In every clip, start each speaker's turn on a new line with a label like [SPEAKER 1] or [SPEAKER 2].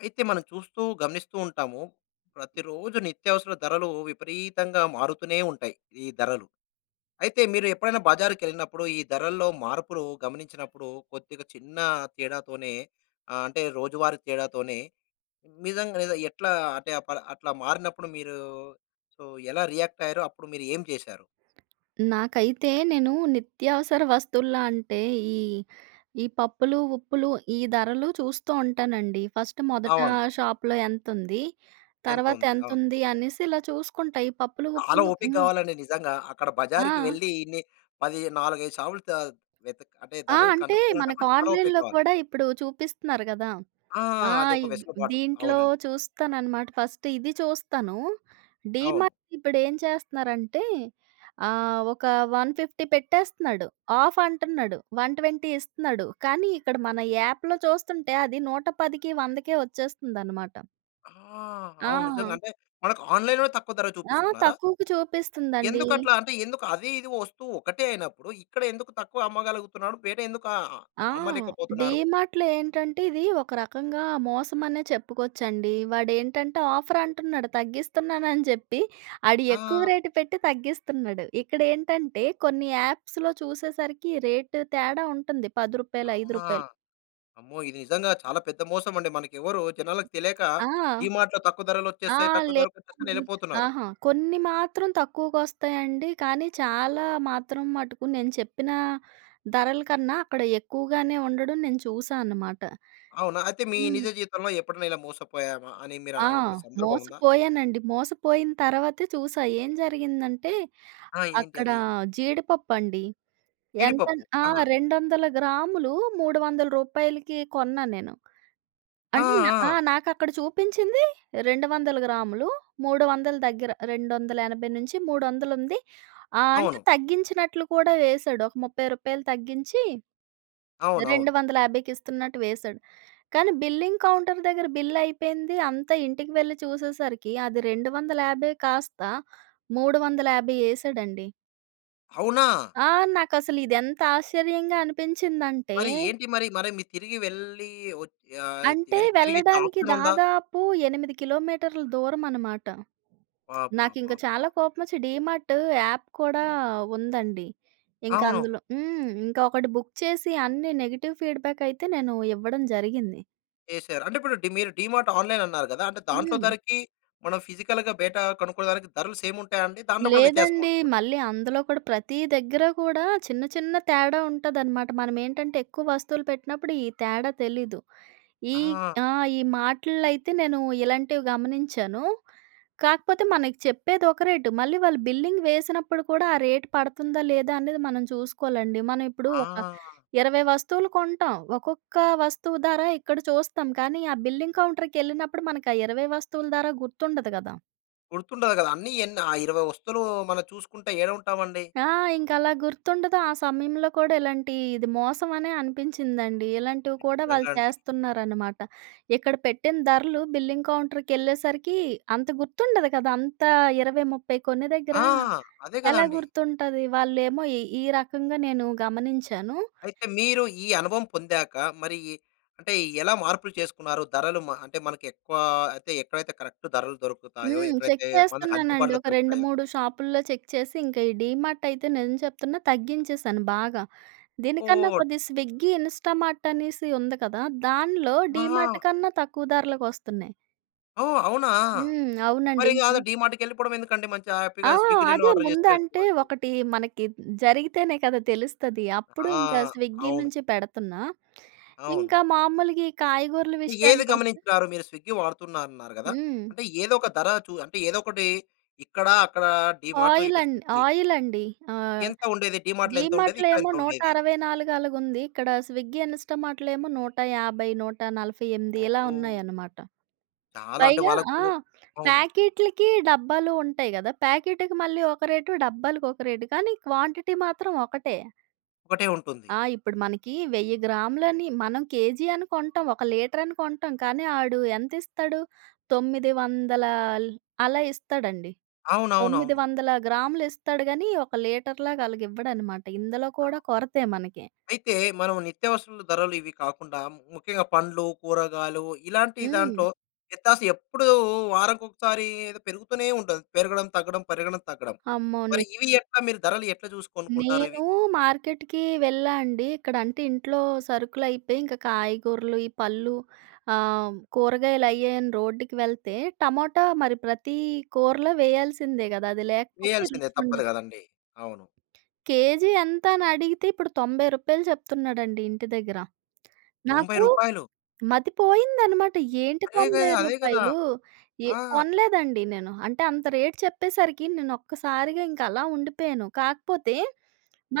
[SPEAKER 1] అయితే మనం చూస్తూ, గమనిస్తూ ఉంటాము. ప్రతిరోజు నిత్యావసర ధరలు విపరీతంగా మారుతూనే ఉంటాయి, ఈ ధరలు. అయితే, మీరు ఎప్పుడైనా బజారుకెళ్ళినప్పుడు, ఈ ధరల్లో మార్పులు గమనించినప్పుడు కొద్దిగా చిన్న తేడాతోనే ఆహ్, అంటే రోజువారీ తేడాతోనే నిజంగాని ఎట్లా, అంటే అ పల అట్లా మారినప్పుడు మీరు సో, ఎలా రియాక్ట్ అయ్యారు? అప్పుడు మీరు ఏం చేశారు?
[SPEAKER 2] నాకైతే నేను నిత్యావసర వస్తువుల్లో అంటే, ఈ ఈ పప్పులు, ఉప్పులు ఈ ధరలు చూస్తూ ఉంటానండి. ఫర్స్ట్ మొదట
[SPEAKER 1] అవును.
[SPEAKER 2] షాప్‌లో ఎంతుంది,
[SPEAKER 1] ఎంతుంది. అవును.
[SPEAKER 2] తర్వాతెంతుంది అనేసి ఇలా చూసుకుంటా. ఈ పప్పులు,
[SPEAKER 1] చాలా
[SPEAKER 2] ఉప్పులు
[SPEAKER 1] ఓపిక
[SPEAKER 2] హ్మ్.
[SPEAKER 1] కావాలండి నిజంగా. అక్కడ బజారుకి
[SPEAKER 2] ఆ!
[SPEAKER 1] వెళ్లి, ఇన్ని పది, నాలుగైదు సావులు త వెతుక్ అంటే
[SPEAKER 2] ఆ!
[SPEAKER 1] ధరలు
[SPEAKER 2] అంటే,
[SPEAKER 1] కనుక్కోవాలంటే
[SPEAKER 2] మనకు
[SPEAKER 1] కూడా, చాలా ఓపిక
[SPEAKER 2] ఆన్‌లైన్‌లో
[SPEAKER 1] కావాలి.
[SPEAKER 2] కూడా ఇప్పుడు చూపిస్తున్నారు గదా.
[SPEAKER 1] ఆ!
[SPEAKER 2] ఆ!
[SPEAKER 1] అదొక
[SPEAKER 2] ఇవ్
[SPEAKER 1] వెసులుబాటు.
[SPEAKER 2] దీంట్లో
[SPEAKER 1] అవునండి.
[SPEAKER 2] చూస్తానన్నమాట, ఫస్ట్ ఇది చూస్తాను.
[SPEAKER 1] అవును.
[SPEAKER 2] డీమార్ట్ ఇప్పుడు ఏం చేస్తున్నారంటే ఆహ్, ఒక 150 పెట్టేస్తున్నాడు. ఆఫ్ అంటున్నాడు. 120 ఇస్తున్నాడు. కానీ ఇక్కడ మన యాప్‌లో చూస్తుంటే అది 110, 100కే వచ్చేస్తుందన్నమాట.
[SPEAKER 1] ఆహ్! అవును.
[SPEAKER 2] ఆ!
[SPEAKER 1] నిజంగంటే మనకు ఆన్‌లైన్‌లోనే తక్కువ ధర
[SPEAKER 2] ఆ!
[SPEAKER 1] చూపిస్తున్నారా?
[SPEAKER 2] తక్కువుకు చూపిస్తుందండీ.
[SPEAKER 1] ఎందుకట్లా? అంటే ఎందుకదీ, ఇదీ వస్తువు ఒకటే అయినప్పుడు. ఇక్కడ ఎందుకు తక్కువ అమ్మగలుగుతున్నాడు? బయట ఎందుకు ఆహ్,
[SPEAKER 2] ఆహ్!
[SPEAKER 1] అమ్మలేకపోతున్నారు?
[SPEAKER 2] డీమార్ట్‌లో ఏంటంటే ఇదీ ఒక రకంగా మోసం అనే చెప్పుకోచ్చండి. వాడేంటంటే "ఆఫర్ అంటున్నాడు తగ్గిస్తున్నానని" చెప్పి ఆడు ఎక్కువ
[SPEAKER 1] ఆ!
[SPEAKER 2] రేట్ పెట్టి తగ్గిస్తున్నడు. ఇక్కడ ఏంటంటే కొన్ని యాప్స్‌లో చూసేసరికి రేట్ తేడా ఉంటుంది. రూ. 10, ఐదు
[SPEAKER 1] అవునా?
[SPEAKER 2] రూపాయలు
[SPEAKER 1] అమ్మో! ఇది నిజంగా చాలా పెద్ద మోసమండి. మనకెవ్వరూ, జనాలకి తెలియక
[SPEAKER 2] ఆ!
[SPEAKER 1] డీమార్ట్‌లో తక్కువ
[SPEAKER 2] ఆ!
[SPEAKER 1] ధరలోచ్చేస్తాయి. తక్కువ ధరకొచ్చేస్తాయని
[SPEAKER 2] లేదండి.
[SPEAKER 1] యెళ్ళిపోతున్నారు.
[SPEAKER 2] అహా! కొన్ని మాత్రం తక్కువకొస్తాయండి. కానీ చాలా మాత్రం మటుకు నేను చెప్పిన ధరల కన్నా అక్కడ ఎక్కువగానే ఉండడం నేను చూశా అనమాట.
[SPEAKER 1] అవునా! అయితే మీ
[SPEAKER 2] హ్మ్.
[SPEAKER 1] నిజ జీవితంలో ఎప్పుడన్నా ఇలా మోసపోయామా అని మీరా,
[SPEAKER 2] ఆ!
[SPEAKER 1] అనుకున్న సందర్భం ఉందా?
[SPEAKER 2] మోసపోయానండి. మోసపోయిన తర్వాతే చూశా. ఏం జరిగిందంటే
[SPEAKER 1] ఆ! ఏంటి
[SPEAKER 2] అక్కడా,
[SPEAKER 1] అది?
[SPEAKER 2] జీడిపప్పుండి. ఎంతన్
[SPEAKER 1] జీడిపప్పు.
[SPEAKER 2] ఆ!
[SPEAKER 1] ఆ!
[SPEAKER 2] 200 గ్రాములు, రూ. 300కి కొన్నా నేను.
[SPEAKER 1] ఆ!
[SPEAKER 2] అన్ ఆ!
[SPEAKER 1] ఆ!
[SPEAKER 2] నాకక్కడ చూపించింది 200 గ్రాములు. 300 దగ్గర 280-300 ఉంది. ఆహ్, అంటే
[SPEAKER 1] అవును.
[SPEAKER 2] తగ్గించినట్లు కూడా వేశాడు. ఒక రూ. 30 తగ్గించీ, రెండు
[SPEAKER 1] అవునువును.
[SPEAKER 2] వందల యాభైకి ఇస్తున్నట్టు వేశాడు. కానీ బిల్లింగ్ కౌంటర్ దగ్గర బిల్ అయిపోయింది. అంతా ఇంటికి వెళ్ళి చూసేసరికి అది 250 కాస్త, 350 ఏశాడండి.
[SPEAKER 1] అవునా?
[SPEAKER 2] ఆ! నాకసలు ఇది ఎంత ఆశ్చర్యంగా అనిపించిందంటే
[SPEAKER 1] మరి ఏంటి మరి మరి మీరు తిరిగి వెళ్లి వత్ యాహ్!
[SPEAKER 2] అంటే
[SPEAKER 1] వెనక్కి తిరిగి ఇచ్చే
[SPEAKER 2] వెళ్ళడానికి
[SPEAKER 1] ఆప్షన్ ఉందా?
[SPEAKER 2] దాదాపు 8 కిలోమీటర్లు దూరం అన్నమాట.
[SPEAKER 1] బా! బా! బా!
[SPEAKER 2] నాకింక
[SPEAKER 1] బా!
[SPEAKER 2] చాలా కోపం వచ్చి డీమార్ట్ యాప్ కూడా ఉందండి. ఇంక
[SPEAKER 1] అవును.
[SPEAKER 2] అందులో హ్మ్, ఇంకా ఒకటి బుక్ చేసి అన్ని నెగెటివ్ ఫీడ్‌బ్యాక్ అయితే నేను ఇవ్వడం జరిగింది.
[SPEAKER 1] చేసారు. అంటే ఇప్పుడు డీ మీరు డీమార్ట్ ఆన్‌లైన్ అన్నారు కదా! అంటే దాంట్లో
[SPEAKER 2] హ్మ్.
[SPEAKER 1] ధరకి మనం ఫిజికల్‌గా బయట కొనుక్కునే దానికి ధరలు సేమ్ ఉంటాయా అండి? దాంట్లో కూడా
[SPEAKER 2] లేదండి.
[SPEAKER 1] వ్యత్యాసంముంటుందా?
[SPEAKER 2] మళ్ళీ అందులో కూడా ప్రతీ దగ్గర కూడా చిన్న, చిన్న తేడా ఉంటదన్నమాట. మనం ఏంటంటే ఎక్కువ వస్తువులు పెట్టినప్పుడు ఈ తేడా తెలీదు. ఈ
[SPEAKER 1] ఆ!
[SPEAKER 2] ఆహ్, ఈ మార్ట్‌ల్లో అయితే నేను ఇలాంటివి గమనించాను. కాకపోతే మనకు చెప్పేది ఒక రేటు మళ్ళీ వాళ్ళు బిల్లింగ్ వేసినప్పుడు కూడా ఆ రేటు పడుతుందా లేదా అనేది మనం చూసుకోవాలండి. మనం ఇప్పుడు ఒక
[SPEAKER 1] ఆ!
[SPEAKER 2] 20 వస్తువులు కొంటాం. ఒక్కొక్క వస్తువు ధర ఇక్కడ చూస్తాం. కానీ ఆ బిల్లింగ్ కౌంటర్‌కి ఎళ్ళినప్పుడు మనకి ఆ 20 వస్తువుల ధర గుర్తుండదు గదా!
[SPEAKER 1] గుర్తుండదు గదా! అన్ని ఎన్ని ఆ 20 వస్తువులు మనం చూసుకుంట ఏడుంటామండి?
[SPEAKER 2] ఆ! ఇంక అలా గుర్తుండదు. ఆ సమయంలో కూడా ఇలాంటి ఇది మోసం అనే అనిపించిందండి. ఇలాంటివి కూడా
[SPEAKER 1] నిజంగా
[SPEAKER 2] వాళ్ళు
[SPEAKER 1] అండి.
[SPEAKER 2] చేస్తున్నారన్నమాట. ఇక్కడ పెట్టిన ధరలు బిల్లింగ్ కౌంటర్‌కి ఎళ్ళేసరికి అంత గుర్తుండదు కదా! అంత 20, 30 కొనే దగ్గర
[SPEAKER 1] ఆ! అదే
[SPEAKER 2] ఎలా
[SPEAKER 1] గదండీ!
[SPEAKER 2] గుర్తుంటది. వాళ్ళేమో ఈ ఈ రకంగా నేను గమనించాను.
[SPEAKER 1] అయితే మీరు ఈ అనుభవం పొందాక మరి ఈ అంటే ఎలా మార్పులు చేసుకున్నారు. ధరలు మ అంటే మనకి ఎక్కువ ఐతే ఎక్కడైతే కరెక్ట్ ధరలు దొరుకుతాయో,
[SPEAKER 2] హ్మ్ చెక్
[SPEAKER 1] ఎక్కడైతే మనకు
[SPEAKER 2] చేస్తున్నానండి.
[SPEAKER 1] అందుబాటులో
[SPEAKER 2] ఒక రెండు
[SPEAKER 1] దొరుకుతాయో
[SPEAKER 2] మూడు షాపుల్లో చెక్ చేసి ఇంకా ఈ డీమార్ట్ అయితే నిజం చెప్తున్నా తగ్గించేసాను బాగా. దీనికన్నా
[SPEAKER 1] ఓహ్!
[SPEAKER 2] కొద్ది స్విగ్గీ, ఇన్‌స్టా‌మార్ట్ అనేసి ఉంది కదా దానిలో
[SPEAKER 1] ఆహా!
[SPEAKER 2] డీమార్ట్ కన్నా తక్కువ ధరలకి వస్తున్నాయి.
[SPEAKER 1] ఓహ్! అవునా!
[SPEAKER 2] హ్మ్. అవునండి.
[SPEAKER 1] మరిగ
[SPEAKER 2] ఇంక
[SPEAKER 1] ఆదె డీమార్ట్‌‌కెళ్ళిపోడమెందుకండి, మంచిగా,
[SPEAKER 2] ఆ!
[SPEAKER 1] హ్యాపీగా స్విగ్గిలోనే
[SPEAKER 2] అదే
[SPEAKER 1] ఆర్డర్ చేసి
[SPEAKER 2] ముందంటే,
[SPEAKER 1] పెట్టుకోవచ్చు.
[SPEAKER 2] ఒకటీ మనకీ హ్మ్, జరిగితేనే కదా తెలుస్తది. అప్పుడు ఇంక
[SPEAKER 1] ఆ!
[SPEAKER 2] స్విగ్గీ
[SPEAKER 1] అవును.
[SPEAKER 2] నుంచి పెడతన్నా.
[SPEAKER 1] అవును.
[SPEAKER 2] ఇంక మాములుగీ కాయగూరల
[SPEAKER 1] ఏవి
[SPEAKER 2] విషయానికొస్తే
[SPEAKER 1] గమనించినారు మీరు స్విగ్గీ వాడుతున్నారన్నారు కదా!
[SPEAKER 2] హ్మ్.
[SPEAKER 1] అంటే, ఏదొక ధర, చూ అంటే, ఏదొకటీ. ఇక్కడా, అక్కడా డీమార్టు ఇటు
[SPEAKER 2] ఆయిలండ్
[SPEAKER 1] స్విగ్గీ.
[SPEAKER 2] ఆయిలండి. ఆహ్,
[SPEAKER 1] ఎంత ఉండేది? డీమార్ట్‌లో ఎంతుండేది?
[SPEAKER 2] డీమార్ట్‌లో ఏమో నూట
[SPEAKER 1] ఇక్కడెంతుండేది?
[SPEAKER 2] అరవై నాలుగు అలగుంది. ఇక్కడ స్విగ్గీ, ఇన్‌స్టామార్ట్‌లో ఏమో 150, 148 ఇలా
[SPEAKER 1] ఓహ్!
[SPEAKER 2] ఉన్నాయనమాట.
[SPEAKER 1] చాలా. అంటే,
[SPEAKER 2] పైగా ఆ!
[SPEAKER 1] వాళ్ళకూ అవును.
[SPEAKER 2] ప్యాకీట్లికీ, డబ్బాలో ఉంటయి గదా! ప్యాకీటికి మళ్ళీ ఒక రేటు, డబ్బాలకొక రేటు, కానీ క్వాంటిటీ మాత్రం ఒకటే.
[SPEAKER 1] ఒకటే ఉంటుంది.
[SPEAKER 2] ఆ! ఇప్పుడు మనకీ 1000 గ్రాములని మనం కేజీ అని కొంటాం, ఒక లీటరని కొంటాం, కానీ ఆడు ఎంతిస్తడు, తొమ్మిది వందలాల్ అలా ఇస్తడండి. తొమ్మిది
[SPEAKER 1] అవునవునవును.
[SPEAKER 2] వందల గ్రాములిస్తడు గనీ, ఒక లీటర్‌లాగలగివ్వడనమాట. ఇందులో కూడా కొరతే మనకి.
[SPEAKER 1] అయితే, మనం నిత్యావసరాల ధరలు ఇవి కాకుండా, ముఖ్యంగా పండ్లు, కూరగాయలు ఇలాంటీ
[SPEAKER 2] హ్మ్.
[SPEAKER 1] దాంట్లో వ్యత్యాస ఎప్పుడూ వారంకొకసారీ, ఏదో పెరుగుతూనే ఉంటది. పెరగడం-తగ్గడం, పెరగడం-తగ్గడం.
[SPEAKER 2] అమ్మోని
[SPEAKER 1] మరి ఇవి ఎట్లా మీరు ధరలు ఎట్ల జూసి కొనుక్కుంటారవి?
[SPEAKER 2] నేనూ మార్కెట్‌కీ వెళ్ళా అండి. ఇక్కడంటే, ఇంట్లో సరుకులయిపోయి, ఇంక కాయగూరలు, ఈ పళ్ళు ఆహ్, కూరగాయలయ్యాయని రోడ్డుకి వెళ్తే, టమోటా మరి ప్రతీ కూరలో వెయ్యాల్సిందే గదా! అది లేకపోతే
[SPEAKER 1] వెయ్యాల్సిందే. తప్పదు
[SPEAKER 2] రుచుండదు.
[SPEAKER 1] గదండీ. అవును.
[SPEAKER 2] కేజీ ఎంత అనడిగితే, ఇప్పుడు రూ. 90 చెప్తున్నాడండి ఇంటి దగ్గర.
[SPEAKER 1] తొంభై
[SPEAKER 2] నాకూ
[SPEAKER 1] రూపాయలు.
[SPEAKER 2] మతి పోయిందనమాట. ఏంటి
[SPEAKER 1] అదే గే
[SPEAKER 2] తొంభై
[SPEAKER 1] అదే గదా!
[SPEAKER 2] రూపాయలు ఎ
[SPEAKER 1] ఆ!
[SPEAKER 2] కొనలేదండి నేను. అంటే, అంత రేట్ చెప్పేసరికి, నేనొక్కసారిగా ఇంకలా ఉండిపోయాను. కాకపోతే,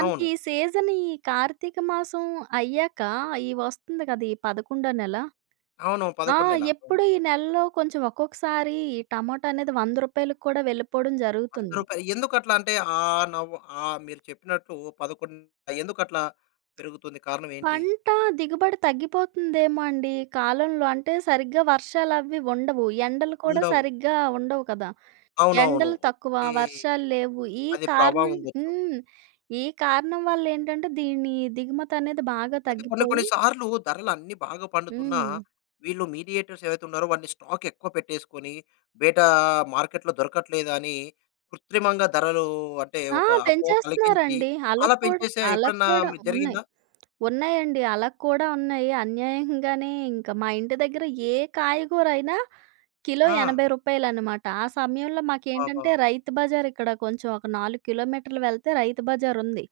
[SPEAKER 1] అవును.
[SPEAKER 2] సీజనీ కార్తీక మాసం అయ్యాకా, ఈ వస్తంది కదా, ఈ పదకుండో నెల.
[SPEAKER 1] అవును.
[SPEAKER 2] ఆ!
[SPEAKER 1] 11 నెల.
[SPEAKER 2] ఎప్పుడూ ఈ నెల్లో కొంచెం, ఒక్కొక్కసారీ ఈ టమోటా అనేది రూ. 100కు కూడా వెళ్ళిపోవడం
[SPEAKER 1] రూ. 100
[SPEAKER 2] జరుగుతుంది.
[SPEAKER 1] రూపాయలు. ఎందుకట్లా అంటే, ఆహ్, నవ్వు ఆహ్, మీరు చెప్పినట్లు, పదకొన్ ఆహ్, ఎందుకట్లా పెరుగుతుంది. కారణమేంటి?
[SPEAKER 2] పంటా దిగుబడి తగ్గిపోతుందేమో అండి ఈ కాలంలో. అంటే, సరిగ్గా వర్షాలవీ ఉండవు. ఎండలు కూడా
[SPEAKER 1] ఉండవు.
[SPEAKER 2] సరిగ్గా ఉండవు కదా!
[SPEAKER 1] అవునవును.
[SPEAKER 2] ఎండలు తక్కువ,
[SPEAKER 1] ఓకే.
[SPEAKER 2] వర్షాల్లేవు. ఈ
[SPEAKER 1] అది ప్రభావం
[SPEAKER 2] కారణం
[SPEAKER 1] ఉండొచ్చు.
[SPEAKER 2] హ్మ్. ఈ కారణం వల్లేంటంటే, దీనీ దిగుమతనేది బాగా
[SPEAKER 1] అయితే, కొన్ని కొన్ని
[SPEAKER 2] తగ్గిపోయి
[SPEAKER 1] సార్లూ ధరలన్నీ బాగా పండుతున్నా,
[SPEAKER 2] హ్మ్.
[SPEAKER 1] వీళ్ళు మీడియేటర్స్ ఎవైతున్నారో వాని స్టాకెక్కువ పెట్టేసుకొనీ, బేటా మార్కెట్‌లో దొరకట్లేదు అని, కృత్రిమంగా ధరలూ అంటే,
[SPEAKER 2] ఆ!
[SPEAKER 1] ఒక అపోహ కలిగించి,
[SPEAKER 2] పెంచేస్తన్నారండి.
[SPEAKER 1] అలా
[SPEAKER 2] ఆళ్ళక్కూడా
[SPEAKER 1] పెంచేసే ఎప్పుడన్నా
[SPEAKER 2] ఆళ్ళక్కూడా
[SPEAKER 1] మీ
[SPEAKER 2] ఉన్నయి.
[SPEAKER 1] జరిగిందా?
[SPEAKER 2] ఉన్నాయండి, అలాక్కూడా ఉన్నాయి. అన్యాయంగానే ఇంక మా ఇంటి దగ్గర ఏ కాయగూరయినా, కిలో
[SPEAKER 1] ఆ!
[SPEAKER 2] రూ. 80 అనమాట. ఆ సమయంలో మాకేంటంటే,
[SPEAKER 1] ఆహా!
[SPEAKER 2] రైతు బజారిక్కడ కొంచెం ఒక 4 కిలోమీటర్లు వెళ్తే రైతు బజారుంది.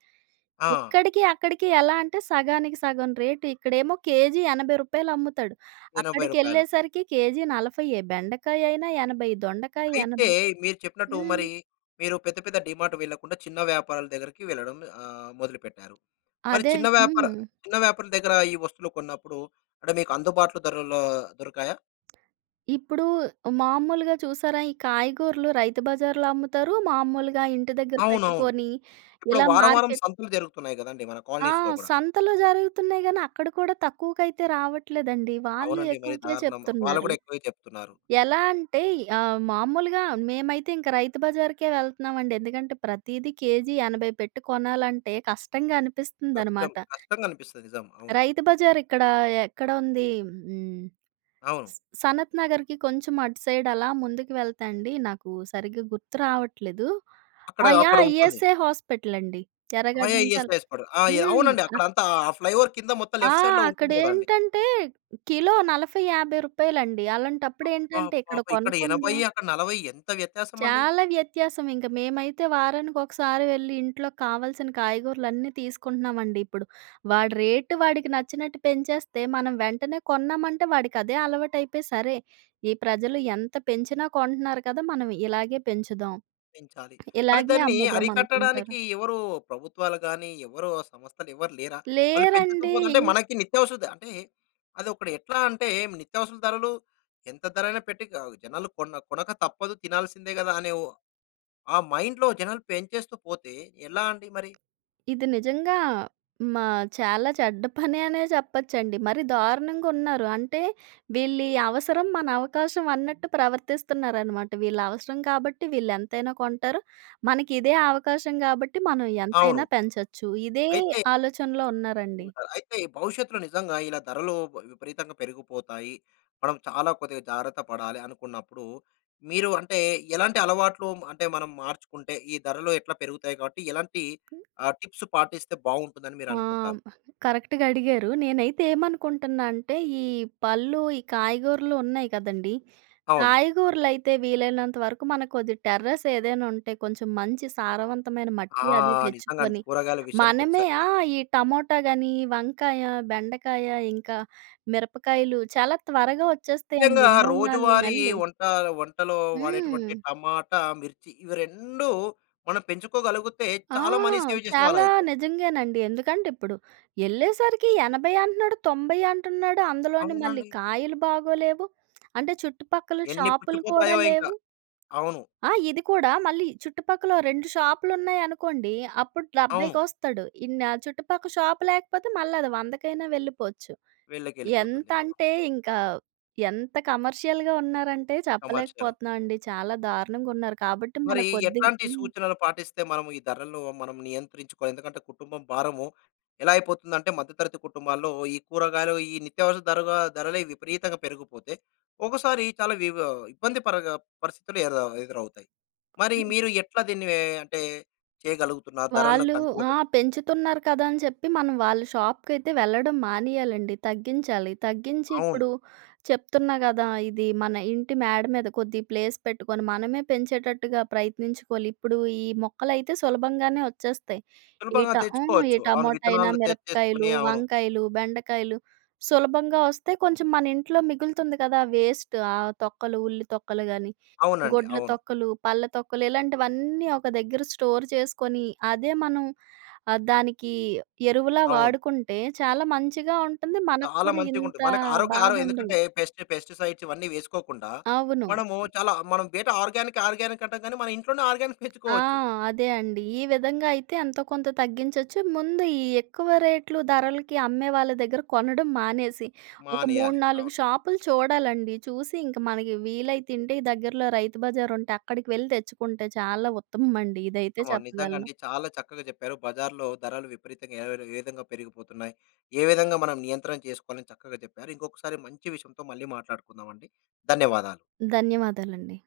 [SPEAKER 1] ఆ!
[SPEAKER 2] ఇక్కడికి, అక్కడికి ఎలా అంటే, సగానికి సగం రేటు. ఇక్కడేమో కేజీ రూ. 80 అమ్ముతాడు.
[SPEAKER 1] రూ. 80.
[SPEAKER 2] అక్కడికెళ్ళేసరికి కేజీ నలఫైయ్యే. బెండకాయైనా 80, దొండకాయ
[SPEAKER 1] అయితే,
[SPEAKER 2] 80.
[SPEAKER 1] మీరు చెప్పినట్టు మరీ,
[SPEAKER 2] హ్మ్.
[SPEAKER 1] మీరు పెద్ద, పెద్ద డీమార్టు వెళ్ళకుండా, చిన్న వ్యాపారల దగ్గరికి వెళ్ళడం ఆహ్, మొదలుపెట్టారు. మరి
[SPEAKER 2] అదే.
[SPEAKER 1] చిన్న వ్యాపార
[SPEAKER 2] హ్మ్.
[SPEAKER 1] చిన్న వ్యాపారుల దగ్గరా ఈ వస్తువులు కొన్నప్పుడూ, అంటే, మీకు అందుబాట్లు ధరల్లో దొరకాయా?
[SPEAKER 2] ఇప్పుడు మామూలుగా చూసారా? ఈ కాయగూరలు రైతు బజార్‌లో అమ్ముతారు. మామూలుగా ఇంటి దగ్గర
[SPEAKER 1] అవునవును.
[SPEAKER 2] పెట్టుకొని,
[SPEAKER 1] ఇప్పుడు
[SPEAKER 2] ఇలా
[SPEAKER 1] వారం, వారం
[SPEAKER 2] మార్కెట్
[SPEAKER 1] సంతలు జరుగుతున్నాయి గదండీ మన
[SPEAKER 2] ఆ!
[SPEAKER 1] కాలనీస్‌లో గూడా.
[SPEAKER 2] సంతలు జరుగుతున్నాయి గాని, అక్కడ కూడా తక్కువకైతే రావట్లేదండి. వాళ్ళు
[SPEAKER 1] అవునండి. మరి
[SPEAKER 2] ఎక్కువకే
[SPEAKER 1] దారుణం. ఆహ్, వాళ్ళు
[SPEAKER 2] చెప్తున్నారు.
[SPEAKER 1] గూడా ఎక్కువే చెప్తున్నారు.
[SPEAKER 2] ఎలా అంటే య్ ఆహ్, మామూలుగా మేమైతే ఇంక రైతు బజార్‌కే వెళ్తున్నామండి. ఎందుకంటే ప్రతీదీ కేజీ 80 పెట్టి కొనాలంటే కష్టంగా
[SPEAKER 1] కష్టం.
[SPEAKER 2] అనిపిస్తుందన్నమాట.
[SPEAKER 1] కష్టంగ అనిపిస్తది. నిజం. అవును.
[SPEAKER 2] రైతు బజార్ ఇక్కడ ఎక్కడ ఉంది? హ్మ్. హ్మ్.
[SPEAKER 1] అవును.
[SPEAKER 2] స్ సనత్ నగర్‌కి కొంచెం అటు సైడ్ అలా ముందుకు వెళ్తే అండి, నాకు సరిగ్గా గుర్తు రావట్లేదు.
[SPEAKER 1] అక్కడ
[SPEAKER 2] ఆ!
[SPEAKER 1] అక్కడ
[SPEAKER 2] యాహ్!
[SPEAKER 1] ఉంటుంది.
[SPEAKER 2] ఇఎస్ఐ హాస్పిటల్ అండి.
[SPEAKER 1] ఆ!
[SPEAKER 2] ఎరగడ్డ
[SPEAKER 1] యాహ్!
[SPEAKER 2] నుంచి
[SPEAKER 1] ఎస్
[SPEAKER 2] అల్
[SPEAKER 1] ఎస్. పడు
[SPEAKER 2] హ్మ్.
[SPEAKER 1] అవునండి. అక్కడ
[SPEAKER 2] అనక
[SPEAKER 1] అంతా ఆ ఫ్లై‌ఓవర్ కింద మొత్తం
[SPEAKER 2] ఆ!
[SPEAKER 1] లెఫ్ట్ సైడ్‌లో
[SPEAKER 2] అక్కడ
[SPEAKER 1] ఉంటుంది గదండీ.
[SPEAKER 2] ఏంటంటే కిలో 40,50 రూపాయలండి. అలాంటప్పుడు ఏంటంటే
[SPEAKER 1] అబ్బబ్బబ్బ!
[SPEAKER 2] ఇక్కడ
[SPEAKER 1] ఇక్కడ
[SPEAKER 2] కొనకుండా
[SPEAKER 1] 80 అక్కడ 40 ఎంత వ్యత్యాసం అండి.
[SPEAKER 2] చాలా వ్యత్యాసం ఇంక. మేమైతే వారానికి ఒకసారి వెళ్లి ఇంట్లోకి కావాల్సిన కాయగూరలన్నీ తీసుకుంటున్నామండి ఇప్పుడు. వాడు రేట్ వాడికి నచ్చినట్టు పెంచేస్తే మనం వెంటనే కొన్నామంటే వాడికి అదే అలవాటు అయిపోయి "సరే! ఈ ప్రజలు ఎంత పెంచినా కొంటున్నారు కదా! మనం ఇలాగే పెంచుదాం.
[SPEAKER 1] పెంచాలి. మరి
[SPEAKER 2] ఇలాగే
[SPEAKER 1] దాన్ని
[SPEAKER 2] అమ్ముదాం" అనుకుంటారు.
[SPEAKER 1] అరికట్టడానికి ఎవరు ప్రభుత్వాలు గాని ఎవరు ఆ సంస్థలు ఎవరు లేరా? వాళ్ళు పెంచుతూ
[SPEAKER 2] లేరండి.
[SPEAKER 1] పోతుంటే
[SPEAKER 2] ఇన్
[SPEAKER 1] మనకి నిత్యావస ద అంటే అది ఒకడ ఎట్లా అంటే నిత్యావసర ధరలు ఎంత ధర అయినా పెట్టి ఆహ్, జనాలు కొన్న కొనక తప్పదు. తినాల్సిందే గదా! అనే ఓ ఆ మైండ్‌లో జనాలు పెంచేస్తూ పోతే ఎలా అండి మరి?
[SPEAKER 2] ఇది నిజంగా. మా చాలా చెడ్డ పనె అనే చెప్పొచ్చండి. మరి దారుణంగ ఉన్నారు. అంటే 'వీళ్ళి అవసరం మన అవకాశం' అన్నట్టు ప్రవర్తిస్తున్నారనమాట. "వీళ్ళ అవసరం కాబట్టి వీళ్ళు ఎంతైనా కొంటారు. మనకి ఇదే అవకాశం గాబట్టి మనం
[SPEAKER 1] అవును.
[SPEAKER 2] ఎంతైనా పెంచొచ్చు." ఇదే
[SPEAKER 1] అయితే
[SPEAKER 2] ఆలోచనలో ఉన్నారండి.
[SPEAKER 1] హ్మ్. కా అయితే భవిష్యత్తులో నిజంగా ఇలా ధరలు బ విప విపరీతంగా పెరిగిపోతాయి. మనం చాలా కొద్దిగ జాగ్రత్త పడాలి అనుకున్నప్పుడు మీరు అంటే ఎలాంటి అలవాట్లు మ అంటే మనం మార్చుకుంటే ఈ ధరలు ఎట్లా పెరుగుతాయి కాబట్టి ఎలాంటి ఆహ్, టిప్స్ పాటిస్తే బాగుంటుందని మీరు
[SPEAKER 2] ఆ!
[SPEAKER 1] అనుకుంటారు?
[SPEAKER 2] కరెక్ట్‌గా అడిగారు. నేనైతే ఏమనుకుంటున్నా అంటే ఈ పళ్ళు, ఈ కాయగూరలు ఉన్నాయి గదండీ.
[SPEAKER 1] అవును.
[SPEAKER 2] కాయగూరలైతే వీలైనంత వరకు మనకు కొద్ది టెర్రస్ ఏదైనా ఉంటే కొంచెం మంచి సారవంతమైన
[SPEAKER 1] ఆ!
[SPEAKER 2] మట్టి అది
[SPEAKER 1] నిజంగా అంటే
[SPEAKER 2] తెచ్చుకొని,
[SPEAKER 1] కూరగాయల విషయానికి
[SPEAKER 2] మనమే ఆ!
[SPEAKER 1] ఒచ్చేసరికి
[SPEAKER 2] ఈ టమోటా గాని, వంకాయ, బెండకాయ, ఇంకా మిరపకాయలు చాలా త్వరగా
[SPEAKER 1] ముఖ్యంగా
[SPEAKER 2] ఒచ్చేస్తాయండి 3,4
[SPEAKER 1] రోజువారీ
[SPEAKER 2] నెలలు.
[SPEAKER 1] వంట వంటలో వాడేటువంటి
[SPEAKER 2] హ్మ్.
[SPEAKER 1] టమాటా, మిర్చి ఇవి 2 మనం పెంచుకోగలిగుతే
[SPEAKER 2] ఆ!
[SPEAKER 1] చాలా మనీ సేవ్ చేసిన వాళ్ళు
[SPEAKER 2] చాలా
[SPEAKER 1] అయితాం.
[SPEAKER 2] నిజంగానండి. ఎందుకంటే, ఇప్పుడు ఎళ్ళేసరికి 80 అంటున్నాడు. 90 అంటున్నాడు. అందులోని మళ్ళీ
[SPEAKER 1] అవునండి.
[SPEAKER 2] కాయలు బాగోలేవు. అంటే చుట్టుపక్కల
[SPEAKER 1] ఎన్ని
[SPEAKER 2] షాప్‌లు కూడా
[SPEAKER 1] పుచ్చిపోతాయో ఇంకా.
[SPEAKER 2] లేవు.
[SPEAKER 1] అవును.
[SPEAKER 2] ఆ! ఇది కూడా మళ్ళీ చుట్టుపక్కల ఓ 2 షాప్‌లు ఉన్నాయనుకోండి. అప్పుడు 70కి
[SPEAKER 1] అవును.
[SPEAKER 2] ఒస్తాడు. ఇన్న చుట్టుపక్కల షాప్ లేకపోతే మళ్ళీ అది వందకైనా వెళ్ళిపోవచ్చు.
[SPEAKER 1] వీళ్ళకెళ్ళిపోతుంది. అవును.
[SPEAKER 2] ఎంతంటే ఇంక ఎంత కమర్షియల్‌గా ఉన్నారంటే
[SPEAKER 1] కమర్షియల్.
[SPEAKER 2] చెప్పలేకపోతున్నామండి. చాలా దారుణంగా ఉన్నారు. కాబట్టి మన
[SPEAKER 1] మరి
[SPEAKER 2] కొద్దిగ
[SPEAKER 1] ఎట్లాంటి
[SPEAKER 2] హ్మ్.
[SPEAKER 1] సూచనలు పాటిస్తే మనము ఈ ధరలు మనం నియంత్రించుకోవాలి. ఎందుకంటే కుటుంబం భారము ఎలా అయిపోతుందంటే మధ్య తరగతి కుటుంబాల్లో ఈ కూరగాయలు, ఈ నిత్యావసర ధరవ ధరలు విపరీతంగా పెరిగిపోతే ఒకసారి చాలా వివ ఇబ్బంది పరగ పరిస్థితులు ఎర ఎదురవుతాయి. మరి
[SPEAKER 2] హ్మ్.
[SPEAKER 1] మీరు ఎట్లా దీన్ని ఎ అంటే చేయగలుగుతున్నారు? ధరలను
[SPEAKER 2] వాళ్ళు
[SPEAKER 1] కంట్రోల్‌లో
[SPEAKER 2] ఆ!
[SPEAKER 1] పెట్
[SPEAKER 2] పెంచుతున్నారు కదా అని చెప్పి మనం వాళ్ళ షాప్‌కి అయితే వెళ్ళడం మానేయాలండి. తగ్గించాలి. తగ్గించి
[SPEAKER 1] అవును.
[SPEAKER 2] ఇప్పుడు చెప్తున్నా గదా! ఇది మన ఇంటి మేడ మీద కొద్దిగ ప్లేస్ పెట్టుకొని మనమే పెంచేటట్టుగా ప్రయత్నించుకోలి. ఇప్పుడు ఈ మొక్కలైతే సులభంగానే ఒచ్చేస్తాయి. ఈ
[SPEAKER 1] సులభంగా
[SPEAKER 2] ట ఆ! ఈ
[SPEAKER 1] తెచ్చుకోవచ్చు. అవును.
[SPEAKER 2] టమోటా అయినా,
[SPEAKER 1] విత్తనాలను తెచ్చేసుకొని
[SPEAKER 2] మిరపకాయలు,
[SPEAKER 1] అవును.
[SPEAKER 2] వంకాయలు, బెండకాయలు సులభంగా ఒస్తే కొంచెం మన ఇంట్లో మిగులుతుంది కదా! వేస్ట్ ఆ తొక్కలు ఉల్లి తొక్కలు గాని,
[SPEAKER 1] అవునండి.
[SPEAKER 2] గుడ్ల
[SPEAKER 1] అవును.
[SPEAKER 2] తొక్కలు, పళ్ళ తొక్కలు ఇలాంటివన్నీ ఒక దగ్గర స్టోర్ చేసుకొని అదే మనం ఆహ్, దానికి ఎరువులా
[SPEAKER 1] అవును.
[SPEAKER 2] వాడుకుంటే చాలా మంచిగా ఉంటుంది. మనకు
[SPEAKER 1] చాలా
[SPEAKER 2] కూడా
[SPEAKER 1] మంచిగా
[SPEAKER 2] ఇంత
[SPEAKER 1] ఉంటుంది. మనకు ఆరోగ్య
[SPEAKER 2] బాధ
[SPEAKER 1] ఆహారం
[SPEAKER 2] ఉండదు.
[SPEAKER 1] ఎందుకంటే పెస్టి పెస్టిసైడ్స్ ఇవన్నీ వేసుకోకుండా
[SPEAKER 2] అవును.
[SPEAKER 1] మనము చాలా మనం బేటా ఆర్గానిక్ ఆర్గానిక్ అంటాం కానీ మన ఇంట్లోనే ఆర్గానిక్
[SPEAKER 2] ఆ!
[SPEAKER 1] పెంచుకోవచ్చు.
[SPEAKER 2] అదే అండి. ఈ విధంగా అయితే ఎంతో కొంత తగ్గించొచ్చు. ముందు ఈ ఎక్కువ రేట్‌లు ధరలకి అమ్మే వాళ్ళ దగ్గర కొనడం మానేసి ఒక మూడు
[SPEAKER 1] మానేయాలి. అవును.
[SPEAKER 2] నాలుగు షాపులు చూడాలండి. చూసి ఇంక మనకి వీలైతుంటే ఈ దగ్గరలో రైతు బజార్ ఉంటే అక్కడికి వెళ్లి తెచ్చుకుంటే చాలా ఉత్తమమండి. ఇదైతే
[SPEAKER 1] [unintelligible] అవునండి. నిజంగా
[SPEAKER 2] చెప్పగలను.
[SPEAKER 1] అండి. చాలా చక్కగా జెప్పారు. బజార్‌లో ధరలు విపరీతంగా ఏరర్ ఎ విధంగా పెరిగిపోతున్నాయి, ఏ విధంగా మనం నియంత్రణ చేసుకోవాలి చక్కగా చెప్పారు. ఇంకొకసారి మంచి విషయంతో మళ్ళీ మాట్లాడుకుందాం అండి. ధన్యవాదాలు.
[SPEAKER 2] ధన్యవాదాలండి.